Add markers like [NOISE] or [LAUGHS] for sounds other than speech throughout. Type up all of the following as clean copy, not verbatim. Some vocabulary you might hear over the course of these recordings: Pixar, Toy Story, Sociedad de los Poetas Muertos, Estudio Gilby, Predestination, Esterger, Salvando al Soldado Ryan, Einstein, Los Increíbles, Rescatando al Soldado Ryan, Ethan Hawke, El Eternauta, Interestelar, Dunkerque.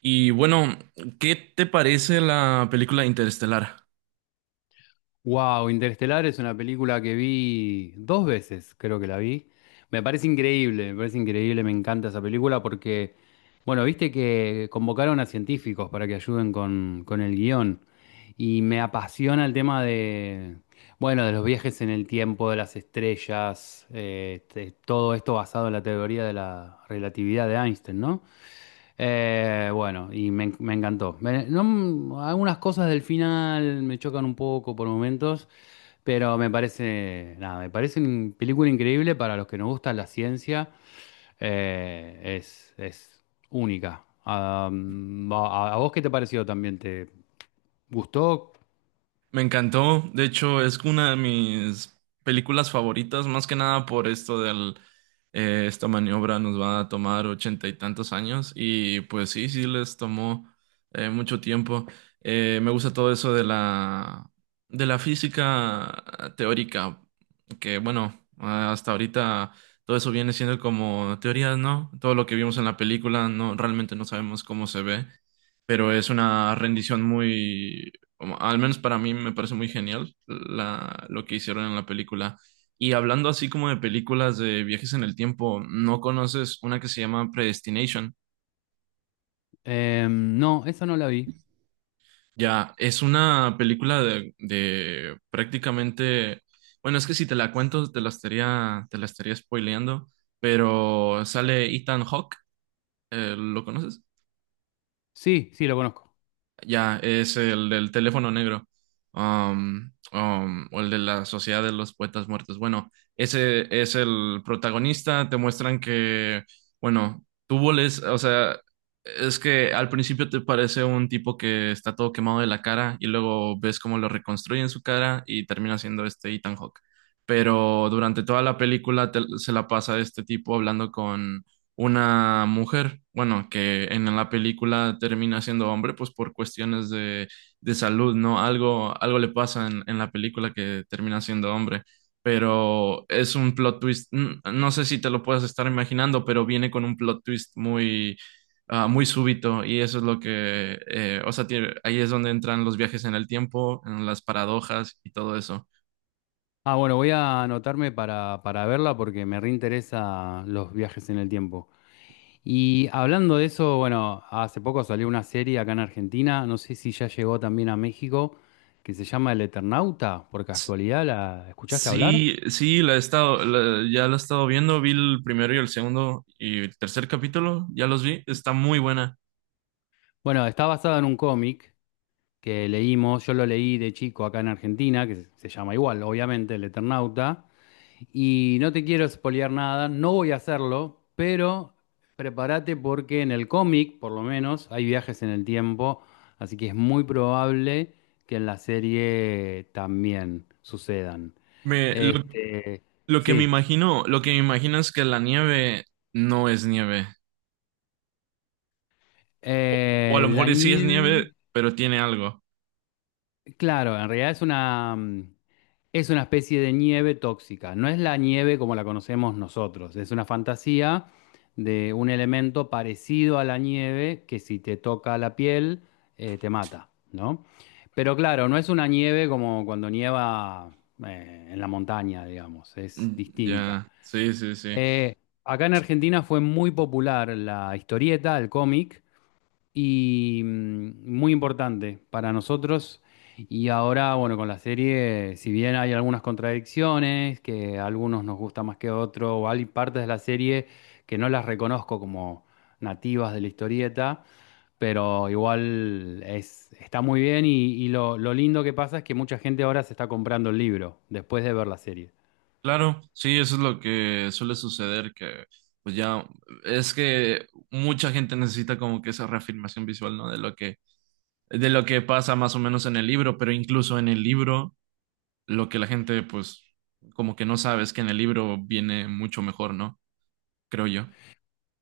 Y bueno, ¿qué te parece la película Interestelar? Wow, Interestelar es una película que vi dos veces, creo que la vi. Me parece increíble, me parece increíble, me encanta esa película porque, bueno, viste que convocaron a científicos para que ayuden con el guión. Y me apasiona el tema de, bueno, de los viajes en el tiempo, de las estrellas, todo esto basado en la teoría de la relatividad de Einstein, ¿no? Bueno, y me encantó. Algunas cosas del final me chocan un poco por momentos, pero me parece, nada, me parece una película increíble para los que nos gusta la ciencia. Es única. A vos qué te pareció también? ¿Te gustó? Me encantó, de hecho es una de mis películas favoritas, más que nada por esto esta maniobra nos va a tomar ochenta y tantos años, y pues sí, sí les tomó mucho tiempo. Me gusta todo eso de la física teórica, que bueno, hasta ahorita todo eso viene siendo como teorías, ¿no? Todo lo que vimos en la película, no, realmente no sabemos cómo se ve, pero es una rendición muy al menos para mí me parece muy genial lo que hicieron en la película. Y hablando así como de películas de viajes en el tiempo, ¿no conoces una que se llama Predestination? No, esa no la vi. Ya, es una película de prácticamente, bueno, es que si te la cuento te la estaría spoileando, pero sale Ethan Hawke. ¿Lo conoces? Sí, sí, lo conozco. Ya, es el del teléfono negro. O el de la Sociedad de los Poetas Muertos. Bueno, ese es el protagonista. Te muestran que, bueno, tú voles, o sea, es que al principio te parece un tipo que está todo quemado de la cara y luego ves cómo lo reconstruyen su cara y termina siendo este Ethan Hawke. Pero durante toda la película se la pasa este tipo hablando con una mujer, bueno, que en la película termina siendo hombre, pues por cuestiones de salud, ¿no? Algo le pasa en la película, que termina siendo hombre, pero es un plot twist. No sé si te lo puedes estar imaginando, pero viene con un plot twist muy, muy súbito, y eso es lo que, o sea, ahí es donde entran los viajes en el tiempo, en las paradojas y todo eso. Ah, bueno, voy a anotarme para verla porque me reinteresa los viajes en el tiempo. Y hablando de eso, bueno, hace poco salió una serie acá en Argentina, no sé si ya llegó también a México, que se llama El Eternauta. Por casualidad, ¿la escuchaste hablar? Sí, sí, la he estado, ya la he estado viendo, vi el primero y el segundo y el tercer capítulo, ya los vi, está muy buena. Bueno, está basada en un cómic que leímos, yo lo leí de chico acá en Argentina, que se llama igual, obviamente, El Eternauta. Y no te quiero espolear nada, no voy a hacerlo, pero prepárate porque en el cómic, por lo menos, hay viajes en el tiempo, así que es muy probable que en la serie también sucedan. Me, lo, Este, lo que me sí. imagino, lo que me imagino es que la nieve no es nieve, o, o a lo La mejor sí es nieve, nieve, pero tiene algo. claro, en realidad es una, es una especie de nieve tóxica, no es la nieve como la conocemos nosotros, es una fantasía de un elemento parecido a la nieve que si te toca la piel te mata, ¿no? Pero claro, no es una nieve como cuando nieva en la montaña, digamos, es Mm. distinta. Ya. Sí, sí, sí. Eh, Acá en Argentina fue muy popular la historieta, el cómic, y muy importante para nosotros. Y ahora, bueno, con la serie, si bien hay algunas contradicciones, que a algunos nos gusta más que otros, o hay partes de la serie que no las reconozco como nativas de la historieta, pero igual es, está muy bien y lo lindo que pasa es que mucha gente ahora se está comprando el libro después de ver la serie. Claro, sí, eso es lo que suele suceder, que pues ya es que mucha gente necesita como que esa reafirmación visual, ¿no? De lo que pasa más o menos en el libro, pero incluso en el libro lo que la gente, pues, como que no sabe, es que en el libro viene mucho mejor, ¿no? Creo yo.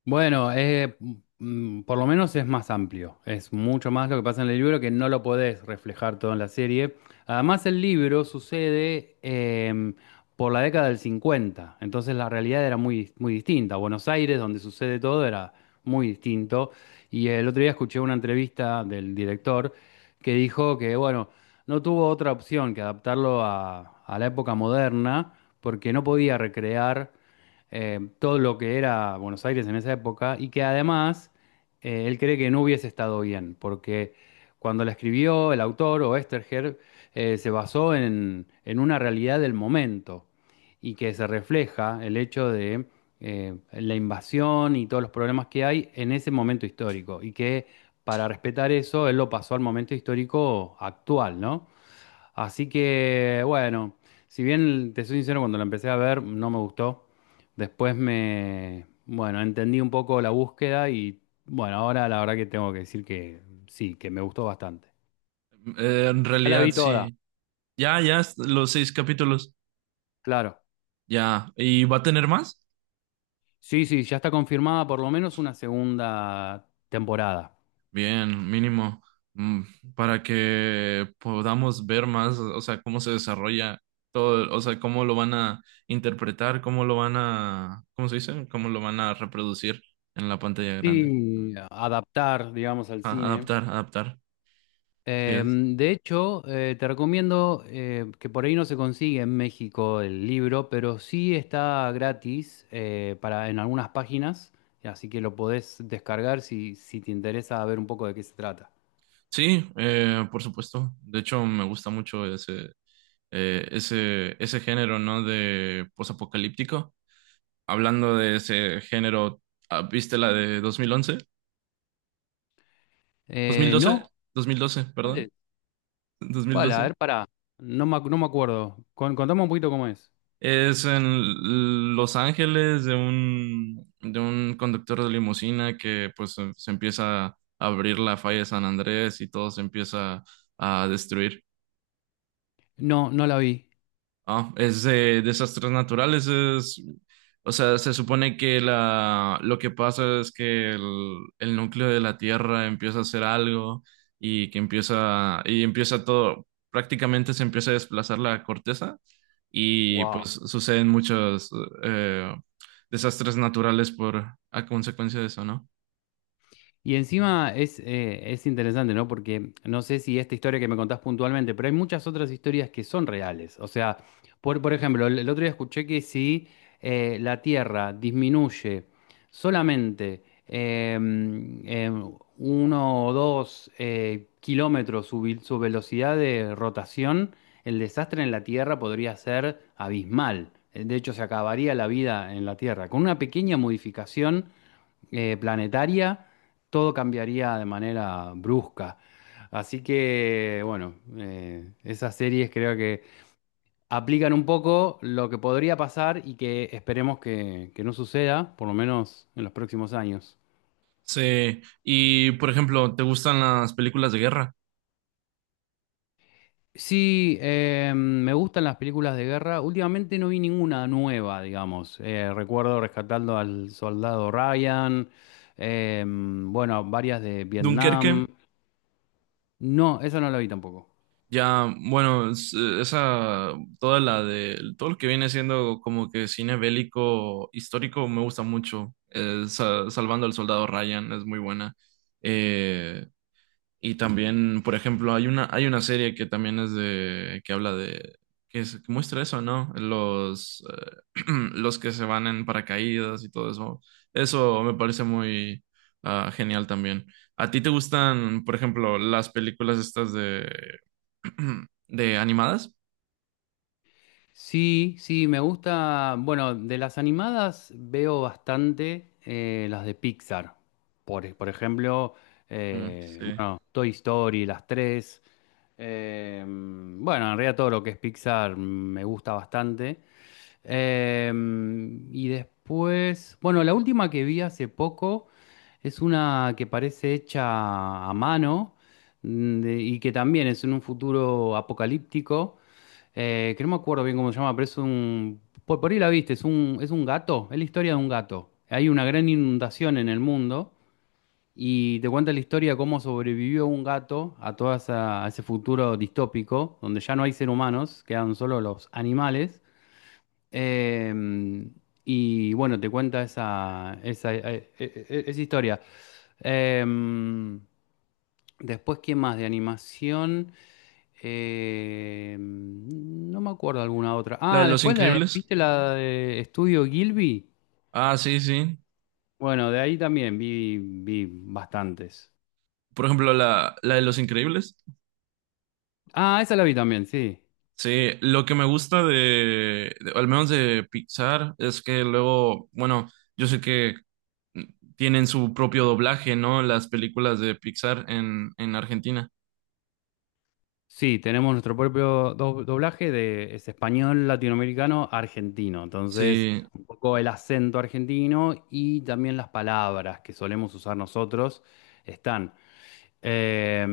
Bueno, por lo menos es más amplio, es mucho más lo que pasa en el libro que no lo podés reflejar todo en la serie. Además, el libro sucede por la década del 50, entonces la realidad era muy, muy distinta. Buenos Aires, donde sucede todo, era muy distinto. Y el otro día escuché una entrevista del director que dijo que, bueno, no tuvo otra opción que adaptarlo a la época moderna porque no podía recrear todo lo que era Buenos Aires en esa época y que además él cree que no hubiese estado bien, porque cuando la escribió el autor o Esterger se basó en una realidad del momento y que se refleja el hecho de la invasión y todos los problemas que hay en ese momento histórico y que para respetar eso él lo pasó al momento histórico actual, ¿no? Así que, bueno, si bien te soy sincero, cuando la empecé a ver no me gustó. Después bueno, entendí un poco la búsqueda y bueno, ahora la verdad que tengo que decir que sí, que me gustó bastante. En Ya la realidad vi toda, sí. Ya, ya, los seis capítulos. claro. Ya. ¿Y va a tener más? Sí, sí, ya está confirmada por lo menos una segunda temporada. Bien, mínimo, mm, para que podamos ver más, o sea, cómo se desarrolla todo, o sea, cómo lo van a interpretar, cómo lo van a, ¿cómo se dice? Cómo lo van a reproducir en la pantalla grande. Sí, adaptar, digamos, al Ah, cine. adaptar, adaptar. Sí, es. De hecho, te recomiendo que por ahí no se consigue en México el libro, pero sí está gratis en algunas páginas, así que lo podés descargar si te interesa ver un poco de qué se trata. Sí, por supuesto. De hecho, me gusta mucho ese género, ¿no? De posapocalíptico. Hablando de ese género, ¿viste la de dos mil once, dos mil doce ¿No? dos mil doce ¿Cuál perdón, es? dos mil ¿Cuál? A doce ver, pará. No me acuerdo. Contame un poquito cómo es. Es en Los Ángeles, de un, conductor de limusina que pues se empieza a abrir la falla de San Andrés y todo se empieza a destruir. No, no la vi. Ah, es de desastres naturales, es, o sea, se supone que lo que pasa es que el núcleo de la Tierra empieza a hacer algo, y que empieza todo, prácticamente se empieza a desplazar la corteza, y pues Wow. suceden muchos, eh, desastres naturales, a consecuencia de eso, ¿no? Y encima es interesante, ¿no? Porque no sé si esta historia que me contás puntualmente, pero hay muchas otras historias que son reales. O sea, por ejemplo, el otro día escuché que si la Tierra disminuye solamente eh, eh, 1 o 2 kilómetros su velocidad de rotación, el desastre en la Tierra podría ser abismal. De hecho, se acabaría la vida en la Tierra. Con una pequeña modificación planetaria, todo cambiaría de manera brusca. Así que, bueno, esas series creo que aplican un poco lo que podría pasar y que esperemos que no suceda, por lo menos en los próximos años. Sí, y por ejemplo, ¿te gustan las películas de guerra? Sí, me gustan las películas de guerra. Últimamente no vi ninguna nueva, digamos. Recuerdo Rescatando al Soldado Ryan, bueno, varias de Dunkerque. Vietnam. No, eso no lo vi tampoco. Ya, bueno, es- esa, toda la de, todo lo que viene siendo como que cine bélico histórico me gusta mucho. Salvando al Soldado Ryan es muy buena. Eh, y también, por ejemplo, hay una serie que también es de, que habla de, que, que muestra eso, ¿no? [CLEARS THROAT] Los que se van en paracaídas y todo eso. Eso me parece muy, genial también. ¿A ti te gustan, por ejemplo, las películas estas de [CLEARS THROAT] de animadas? Sí, sí, me gusta. Bueno, de las animadas veo bastante las de Pixar. Por ejemplo, Mm, sí. bueno, Toy Story, las tres. Bueno, en realidad todo lo que es Pixar me gusta bastante. Eh, y después, bueno, la última que vi hace poco es una que parece hecha a mano y que también es en un futuro apocalíptico que no me acuerdo bien cómo se llama, pero es un... Por ahí la viste, es un, gato, es la historia de un gato. Hay una gran inundación en el mundo y te cuenta la historia de cómo sobrevivió un gato a a ese futuro distópico, donde ya no hay seres humanos, quedan solo los animales. Em, y bueno, te cuenta esa historia. Em, Después, ¿qué más de animación? No me acuerdo alguna otra. La de Ah, Los después Increíbles. ¿viste la de Estudio Gilby? Ah, sí, sí. Bueno, de ahí también vi bastantes. Por ejemplo, la de Los Increíbles. Ah, esa la vi también, sí. Sí, lo que me gusta al menos de Pixar, es que luego, bueno, yo sé que, mm, tienen su propio doblaje, ¿no? Las películas de Pixar en, Argentina. Sí, tenemos nuestro propio doblaje de es español latinoamericano argentino. Entonces, Sí. un poco el acento argentino y también las palabras que solemos usar nosotros están. Eh,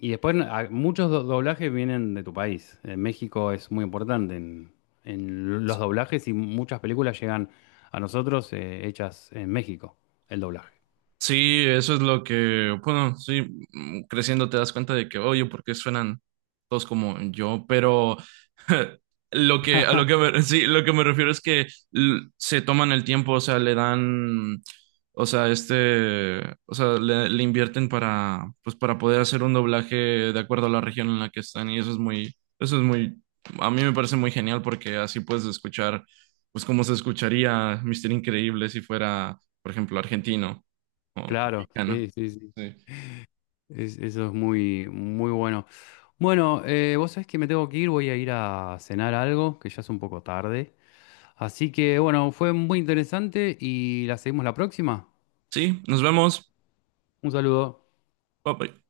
y después muchos doblajes vienen de tu país. México es muy importante en los doblajes y muchas películas llegan a nosotros hechas en México, el doblaje. Sí, eso es lo que, bueno, sí, creciendo te das cuenta de que, oye, ¿por qué suenan todos como yo? Pero [LAUGHS] lo que, a lo que [LAUGHS] me, [LAUGHS] sí, lo que me refiero es que se toman el tiempo, o sea, le dan, o sea, este, o sea, le invierten para, pues, para poder hacer un doblaje de acuerdo a la región en la que están, y eso es muy, a mí me parece muy genial, porque así puedes escuchar, pues, cómo se escucharía Mister Increíble si fuera, por ejemplo, argentino como Claro, mexicano. sí, sí, sí. Sí. Eso es muy, muy bueno. Bueno, vos sabés que me tengo que ir, voy a ir a cenar algo, que ya es un poco tarde. Así que bueno, fue muy interesante y la seguimos la próxima. Sí, nos vemos. Un saludo. Bye bye.